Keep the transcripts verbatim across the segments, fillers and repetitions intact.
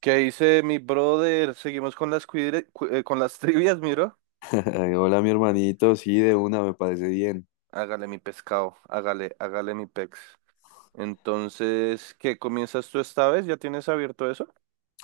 ¿Qué dice mi brother? Seguimos con las cuidre- cu- eh, con las trivias, miro. Ay, hola, mi hermanito. Sí, de una, me parece bien. Hágale mi pescado, hágale, hágale mi pex. Entonces, ¿qué comienzas tú esta vez? ¿Ya tienes abierto eso?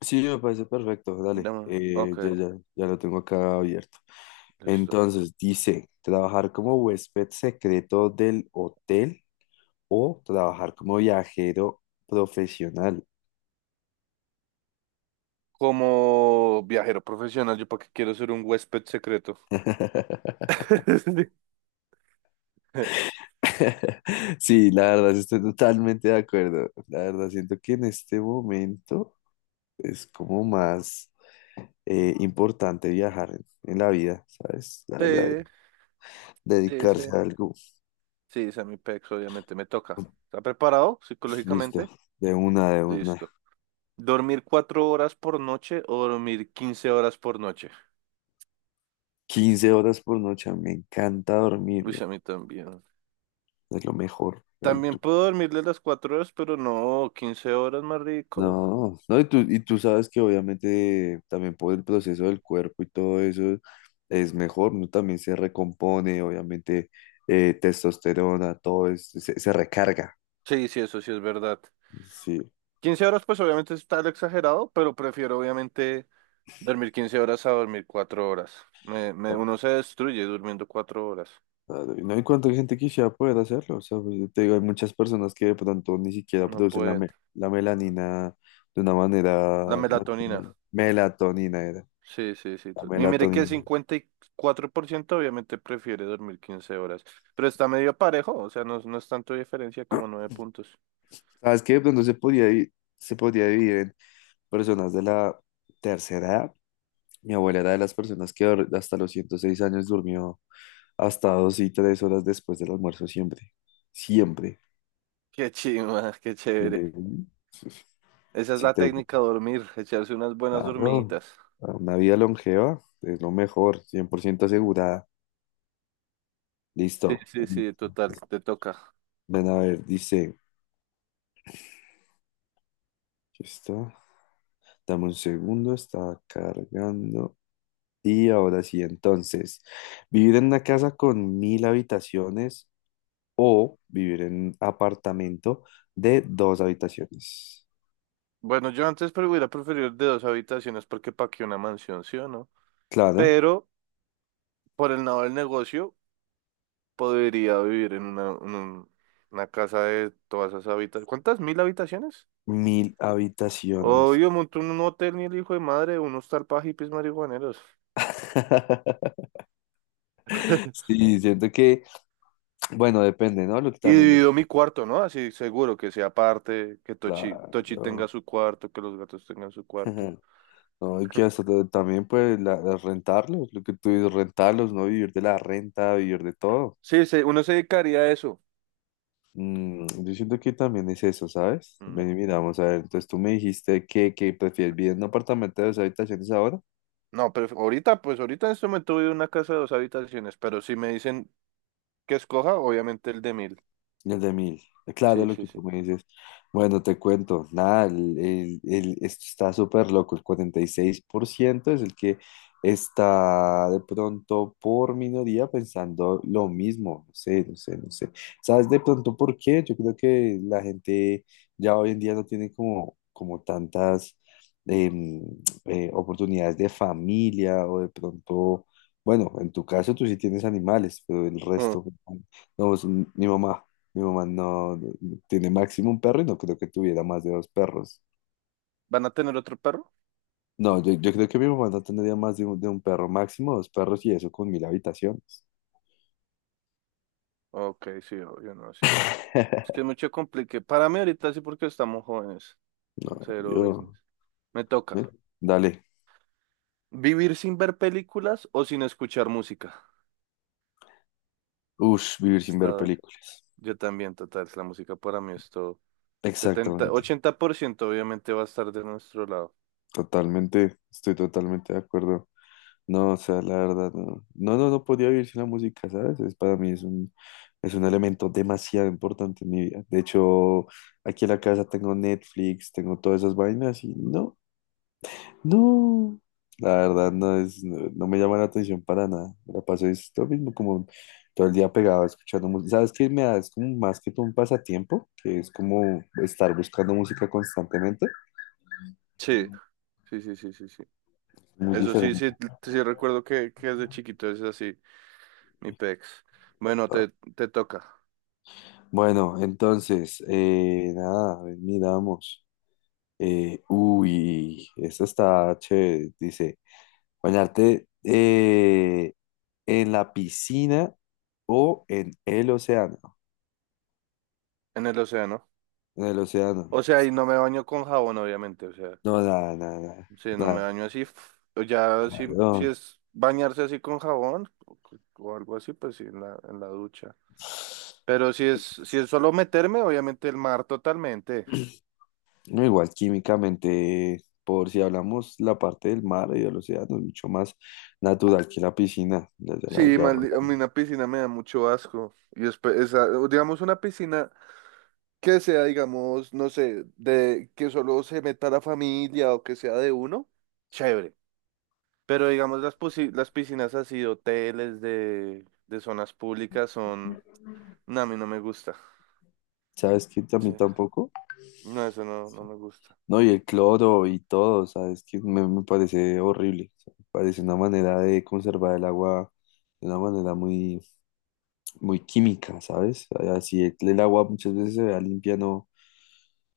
Sí, me parece perfecto. Dale, No, eh, ok, ya, ya, ya lo tengo acá abierto. listo. Entonces, dice, trabajar como huésped secreto del hotel o trabajar como viajero profesional. Como viajero profesional, yo para qué quiero ser un huésped secreto. Sí, la verdad, sí estoy totalmente de acuerdo. La verdad, siento que en este momento es como más eh, importante viajar en, en la vida, ¿sabes? La verdad, Sí, sí, sí. dedicarse a algo. Sí, esa es mi pex, obviamente me toca. ¿Está preparado Listo, psicológicamente? de una, de una. Listo. ¿Dormir cuatro horas por noche o dormir quince horas por noche? Quince horas por noche, me encanta dormir, Uy, sí, güey, a mí también. es lo mejor. Ay, También tú- puedo dormirle las cuatro horas, pero no, quince horas más rico. No, no, y tú, y tú sabes que obviamente también por el proceso del cuerpo y todo eso es mejor, ¿no? También se recompone, obviamente, eh, testosterona, todo eso, se, se recarga. Sí, sí, eso sí es verdad. Sí. Quince horas, pues obviamente está el exagerado, pero prefiero obviamente dormir quince horas a dormir cuatro horas. Me, me, uno se destruye durmiendo cuatro horas. Claro, y no hay cuánta gente quisiera poder hacerlo. O sea, pues, yo te digo, hay muchas personas que de pronto ni siquiera No producen la, pueden. me- la melanina de una manera La melatonina. natural. Melatonina era, Sí, sí, sí. la tú- Y mire que melatonina. cincuenta y cuatro por ciento obviamente prefiere dormir quince horas. Pero está medio parejo, o sea, no, no es tanto diferencia como nueve puntos. ¿Sabes qué? De pronto se podía, di- se podía dividir en personas de la tercera edad. Mi abuela era de las personas que dor- hasta los ciento seis años durmió hasta dos y tres horas después del almuerzo siempre. Siempre. Qué chima, qué Yo chévere. le- Esa es Se la te técnica, dormir, echarse unas buenas Claro, dormiditas. para una vida longeva es lo mejor, cien por ciento asegurada. Sí, Listo. sí, sí, total, Entonces, te toca. ven a ver, dice, aquí está, dame un segundo, está cargando. Y ahora sí, entonces, vivir en una casa con mil habitaciones o vivir en un apartamento de dos habitaciones. Bueno, yo antes pero hubiera preferido de dos habitaciones porque pa' qué una mansión, ¿sí o no? Claro, Pero por el lado del negocio podría vivir en una, en un- una casa de todas esas habitaciones. ¿Cuántas? ¿Mil habitaciones? mil habitaciones. Obvio, monto un hotel ni el hijo de madre, unos hostal para hippies marihuaneros. Sí, siento que, bueno, depende, ¿no? Lo que Y también, divido lo- mi cuarto, ¿no? Así seguro que sea aparte, que Tochi, Tochi tenga Claro. su cuarto, que los gatos tengan su cuarto. No, y que hasta ta- también pues la, la- rentarlos, lo que tú dices, rentarlos, no vivir de la renta, vivir de todo. Sí, se- uno se dedicaría a eso. Mm, yo siento que también es eso, ¿sabes? Mm, Ven y miramos a ver, entonces tú me dijiste que, que prefieres vivir en un apartamento de dos habitaciones ahora. no, pero ahorita, pues ahorita en este momento vivo en una casa de dos habitaciones, pero si me dicen que escoja, obviamente el de mil. El de mil. Claro, Sí, lo sí, que tú sí. me dices. Bueno, te cuento. Nada, el, el- el- esto está súper loco. El cuarenta y seis por ciento es el que está de pronto por minoría pensando lo mismo. No sé, no sé, no sé. ¿Sabes de pronto por qué? Yo creo que la gente ya hoy en día no tiene como, como tantas em, eh, oportunidades de familia o de pronto, bueno, en tu caso tú sí tienes animales, pero el Mm, resto, pues, no, es mi mamá. Mi mamá no no, no, tiene máximo un perro y no creo que tuviera más de dos perros. ¿van a tener otro perro? No, yo, yo creo que mi mamá no tendría más de un, de un perro, máximo dos perros y eso con mil habitaciones. Ok, sí, obvio, no, sí. Es que es mucho complique. Para mí ahorita sí porque estamos jóvenes. No, Cero yo, business. Me ¿eh? toca. Dale. ¿Vivir sin ver películas o sin escuchar música? Ush, vivir sin Está ver duro. película. Yo también, total. La música para mí es todo. Setenta Exactamente, ochenta por ciento obviamente va a estar de nuestro lado. totalmente, estoy totalmente de acuerdo. No, o sea, la verdad, no. No, no, no podía vivir sin la música, ¿sabes? Es, para mí es un, es un elemento demasiado importante en mi vida. De hecho, aquí en la casa tengo Netflix, tengo todas esas vainas y no, no, la verdad no es, no, no me llama la atención para nada. Me la paso es lo mismo, como todo el día pegado escuchando música. ¿Sabes qué me da? Es como más que todo un pasatiempo, que es como estar buscando música constantemente. Sí, sí, sí, sí, sí, sí. Muy Eso sí, diferente. sí, sí recuerdo que, que desde chiquito es así, mi pex. Bueno, te, te toca, Bueno, entonces, eh, nada, a ver, miramos. Eh, uy, esta está chévere. Dice, bañarte eh, en la piscina o en el océano. en el océano. En el O océano. sea, y no me baño con jabón, obviamente, o sea, No, nada, nada, nada, sí, no me nada, baño así. F- o Ya, claro. si, si No, es bañarse así con jabón o, o algo así, pues sí, en la, en la ducha. Pero si es, si es solo meterme, obviamente el mar totalmente. no, igual químicamente, por si hablamos la parte del mar y del océano, es mucho más natural que la piscina. la- la- la- Sí, Ya. mal- a mí una piscina me da mucho asco. Y después, esa- digamos, una piscina que sea, digamos, no sé, de que solo se meta la familia o que sea de uno, chévere. Pero digamos, las, posi- las piscinas así, de hoteles de, de zonas públicas son... No, a mí no me gusta. ¿Sabes qué? A Sí. mí tampoco. No, eso no, no Sí. me gusta. No, y el cloro y todo, ¿sabes? Que me, me parece horrible. O sea, me parece una manera de conservar el agua de una manera muy, muy química, ¿sabes? Así el, el agua muchas veces se vea limpia, no,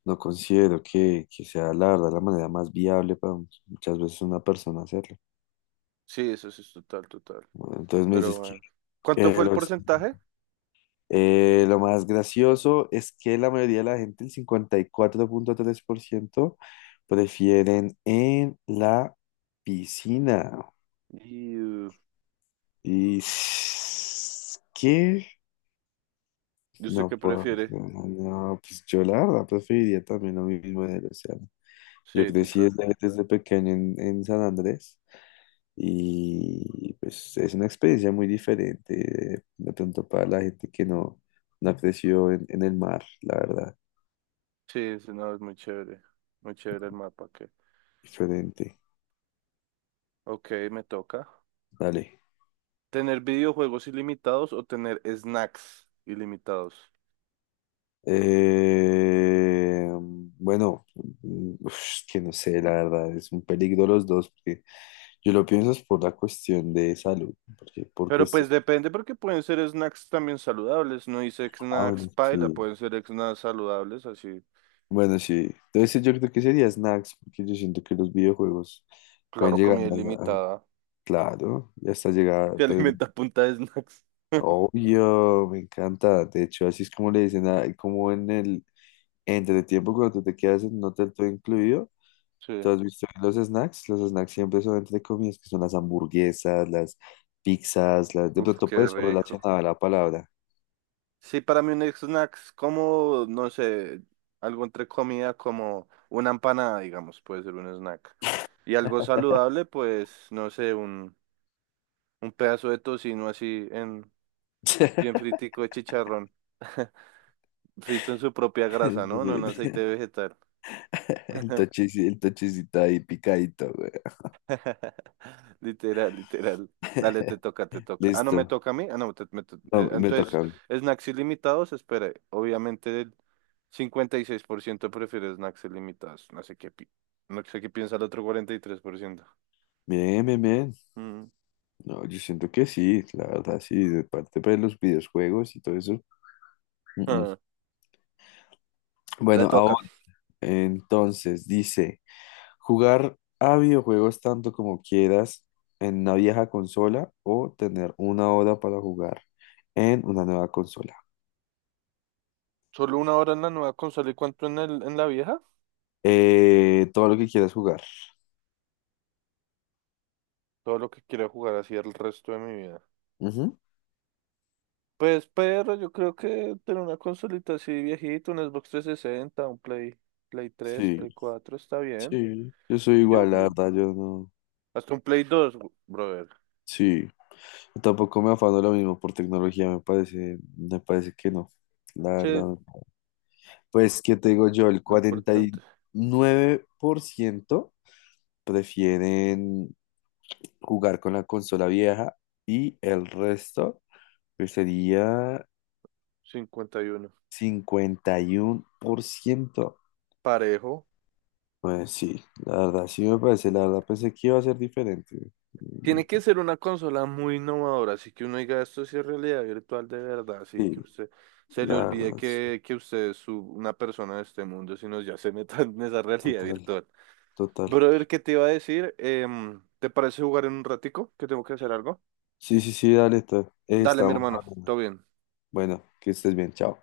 no considero que, que sea la verdad la manera más viable para muchas veces una persona hacerlo. Sí, eso sí es total, total. Bueno, entonces me Pero dices que bueno. ¿Cuánto eh, fue el los- porcentaje? eh, lo más gracioso es que la mayoría de la gente, el cincuenta y cuatro punto tres por ciento prefieren en la piscina. Y uh, ¿Y s- qué? yo sé No que puedo. prefiere. No, no, pues yo la verdad preferiría también lo mismo en el océano. Yo Sí, crecí total. desde, desde pequeño en, en San Andrés. Y pues es una experiencia muy diferente, de pronto para la gente que no, no creció en, en el mar, la verdad, Sí, sí, no, es muy chévere. Muy chévere el mapa. Que diferente. ok, me toca. Dale. ¿Tener videojuegos ilimitados o tener snacks ilimitados? Eh, bueno, mm, uf, que no sé, la verdad, es un peligro los dos, porque yo lo pienso es por la cuestión de salud, porque por Pero pues cuestión... depende porque pueden ser snacks también saludables. No dice Ah, snacks bueno, paila, sí. pueden ser snacks saludables, así. Bueno, sí. Entonces yo creo que sería snacks, porque yo siento que los videojuegos pueden Claro, llegar comida a... a- ilimitada. Claro, ya está llegada. Se alimenta a punta de snacks. Obvio, me encanta. De hecho, así es como le dicen, a- como en el entretiempo cuando te quedas en un hotel todo incluido. Sí. ¿Tú has visto los snacks? Los snacks siempre son entre comidas, que son las hamburguesas, las pizzas, las... de Uf, pronto qué puede ser rico. relacionada a la palabra. Sí, para mí un snack es como, no sé, algo entre comida como una empanada, digamos, puede ser un snack. Y algo saludable, pues, no sé, un, un pedazo de tocino así en, bien fritico de chicharrón. Frito en su propia grasa, ¿no? No en El aceite vegetal. tochis- el tochicito ahí picadito, güey. Literal, literal. Dale, te toca, te toca. Ah, no me Listo. toca a mí. Ah, no, te- me to- No, eh, me entonces, toca a mí. snacks ilimitados, espere. Obviamente el cincuenta y seis por ciento prefiere snacks ilimitados. No sé qué, pi- no sé qué piensa el otro cuarenta y tres por ciento. Bien, bien, bien. Mm. No, yo siento que sí, la verdad, sí, de parte pues, de los videojuegos y todo eso. Mm, mm. Ah, le Bueno, ahora... toca. Entonces, dice, jugar a videojuegos tanto como quieras en una vieja consola o tener una hora para jugar en una nueva consola. Solo una hora en la nueva consola y cuánto en el, en la vieja. Eh, todo lo que quieras jugar. Todo lo que quiero jugar así el resto de mi vida. Ujú. Pues perro, yo creo que tener una consolita así viejita, un Xbox trescientos sesenta, un Play, Play tres, Sí, Play cuatro, está bien. sí, yo soy Yo, igual, la verdad, yo no. hasta un Play dos, brother. Sí, yo tampoco me afano lo mismo por tecnología, me parece, me parece que no, la Sí, verdad. No. Pues, ¿qué te digo yo? El lo cuarenta y importante, nueve por ciento prefieren jugar con la consola vieja y el resto que sería cincuenta y uno. cincuenta y uno por ciento. Parejo. Pues sí, la verdad, sí me parece, la verdad pensé que iba a ser diferente. Mm, Tiene que ser una consola muy innovadora, así que uno diga esto sí es realidad virtual de verdad, así que sí, usted se la le olvide verdad, sí, que, que usted es su- una persona de este mundo, sino ya se meta en esa realidad total, virtual. total. Brother, ¿qué te iba a decir? Em, ¿te parece jugar en un ratico? Que tengo que hacer algo. Sí, sí, sí, dale, to- Dale, mi estamos hermano, hablando. todo bien. Bueno, que estés bien, chao.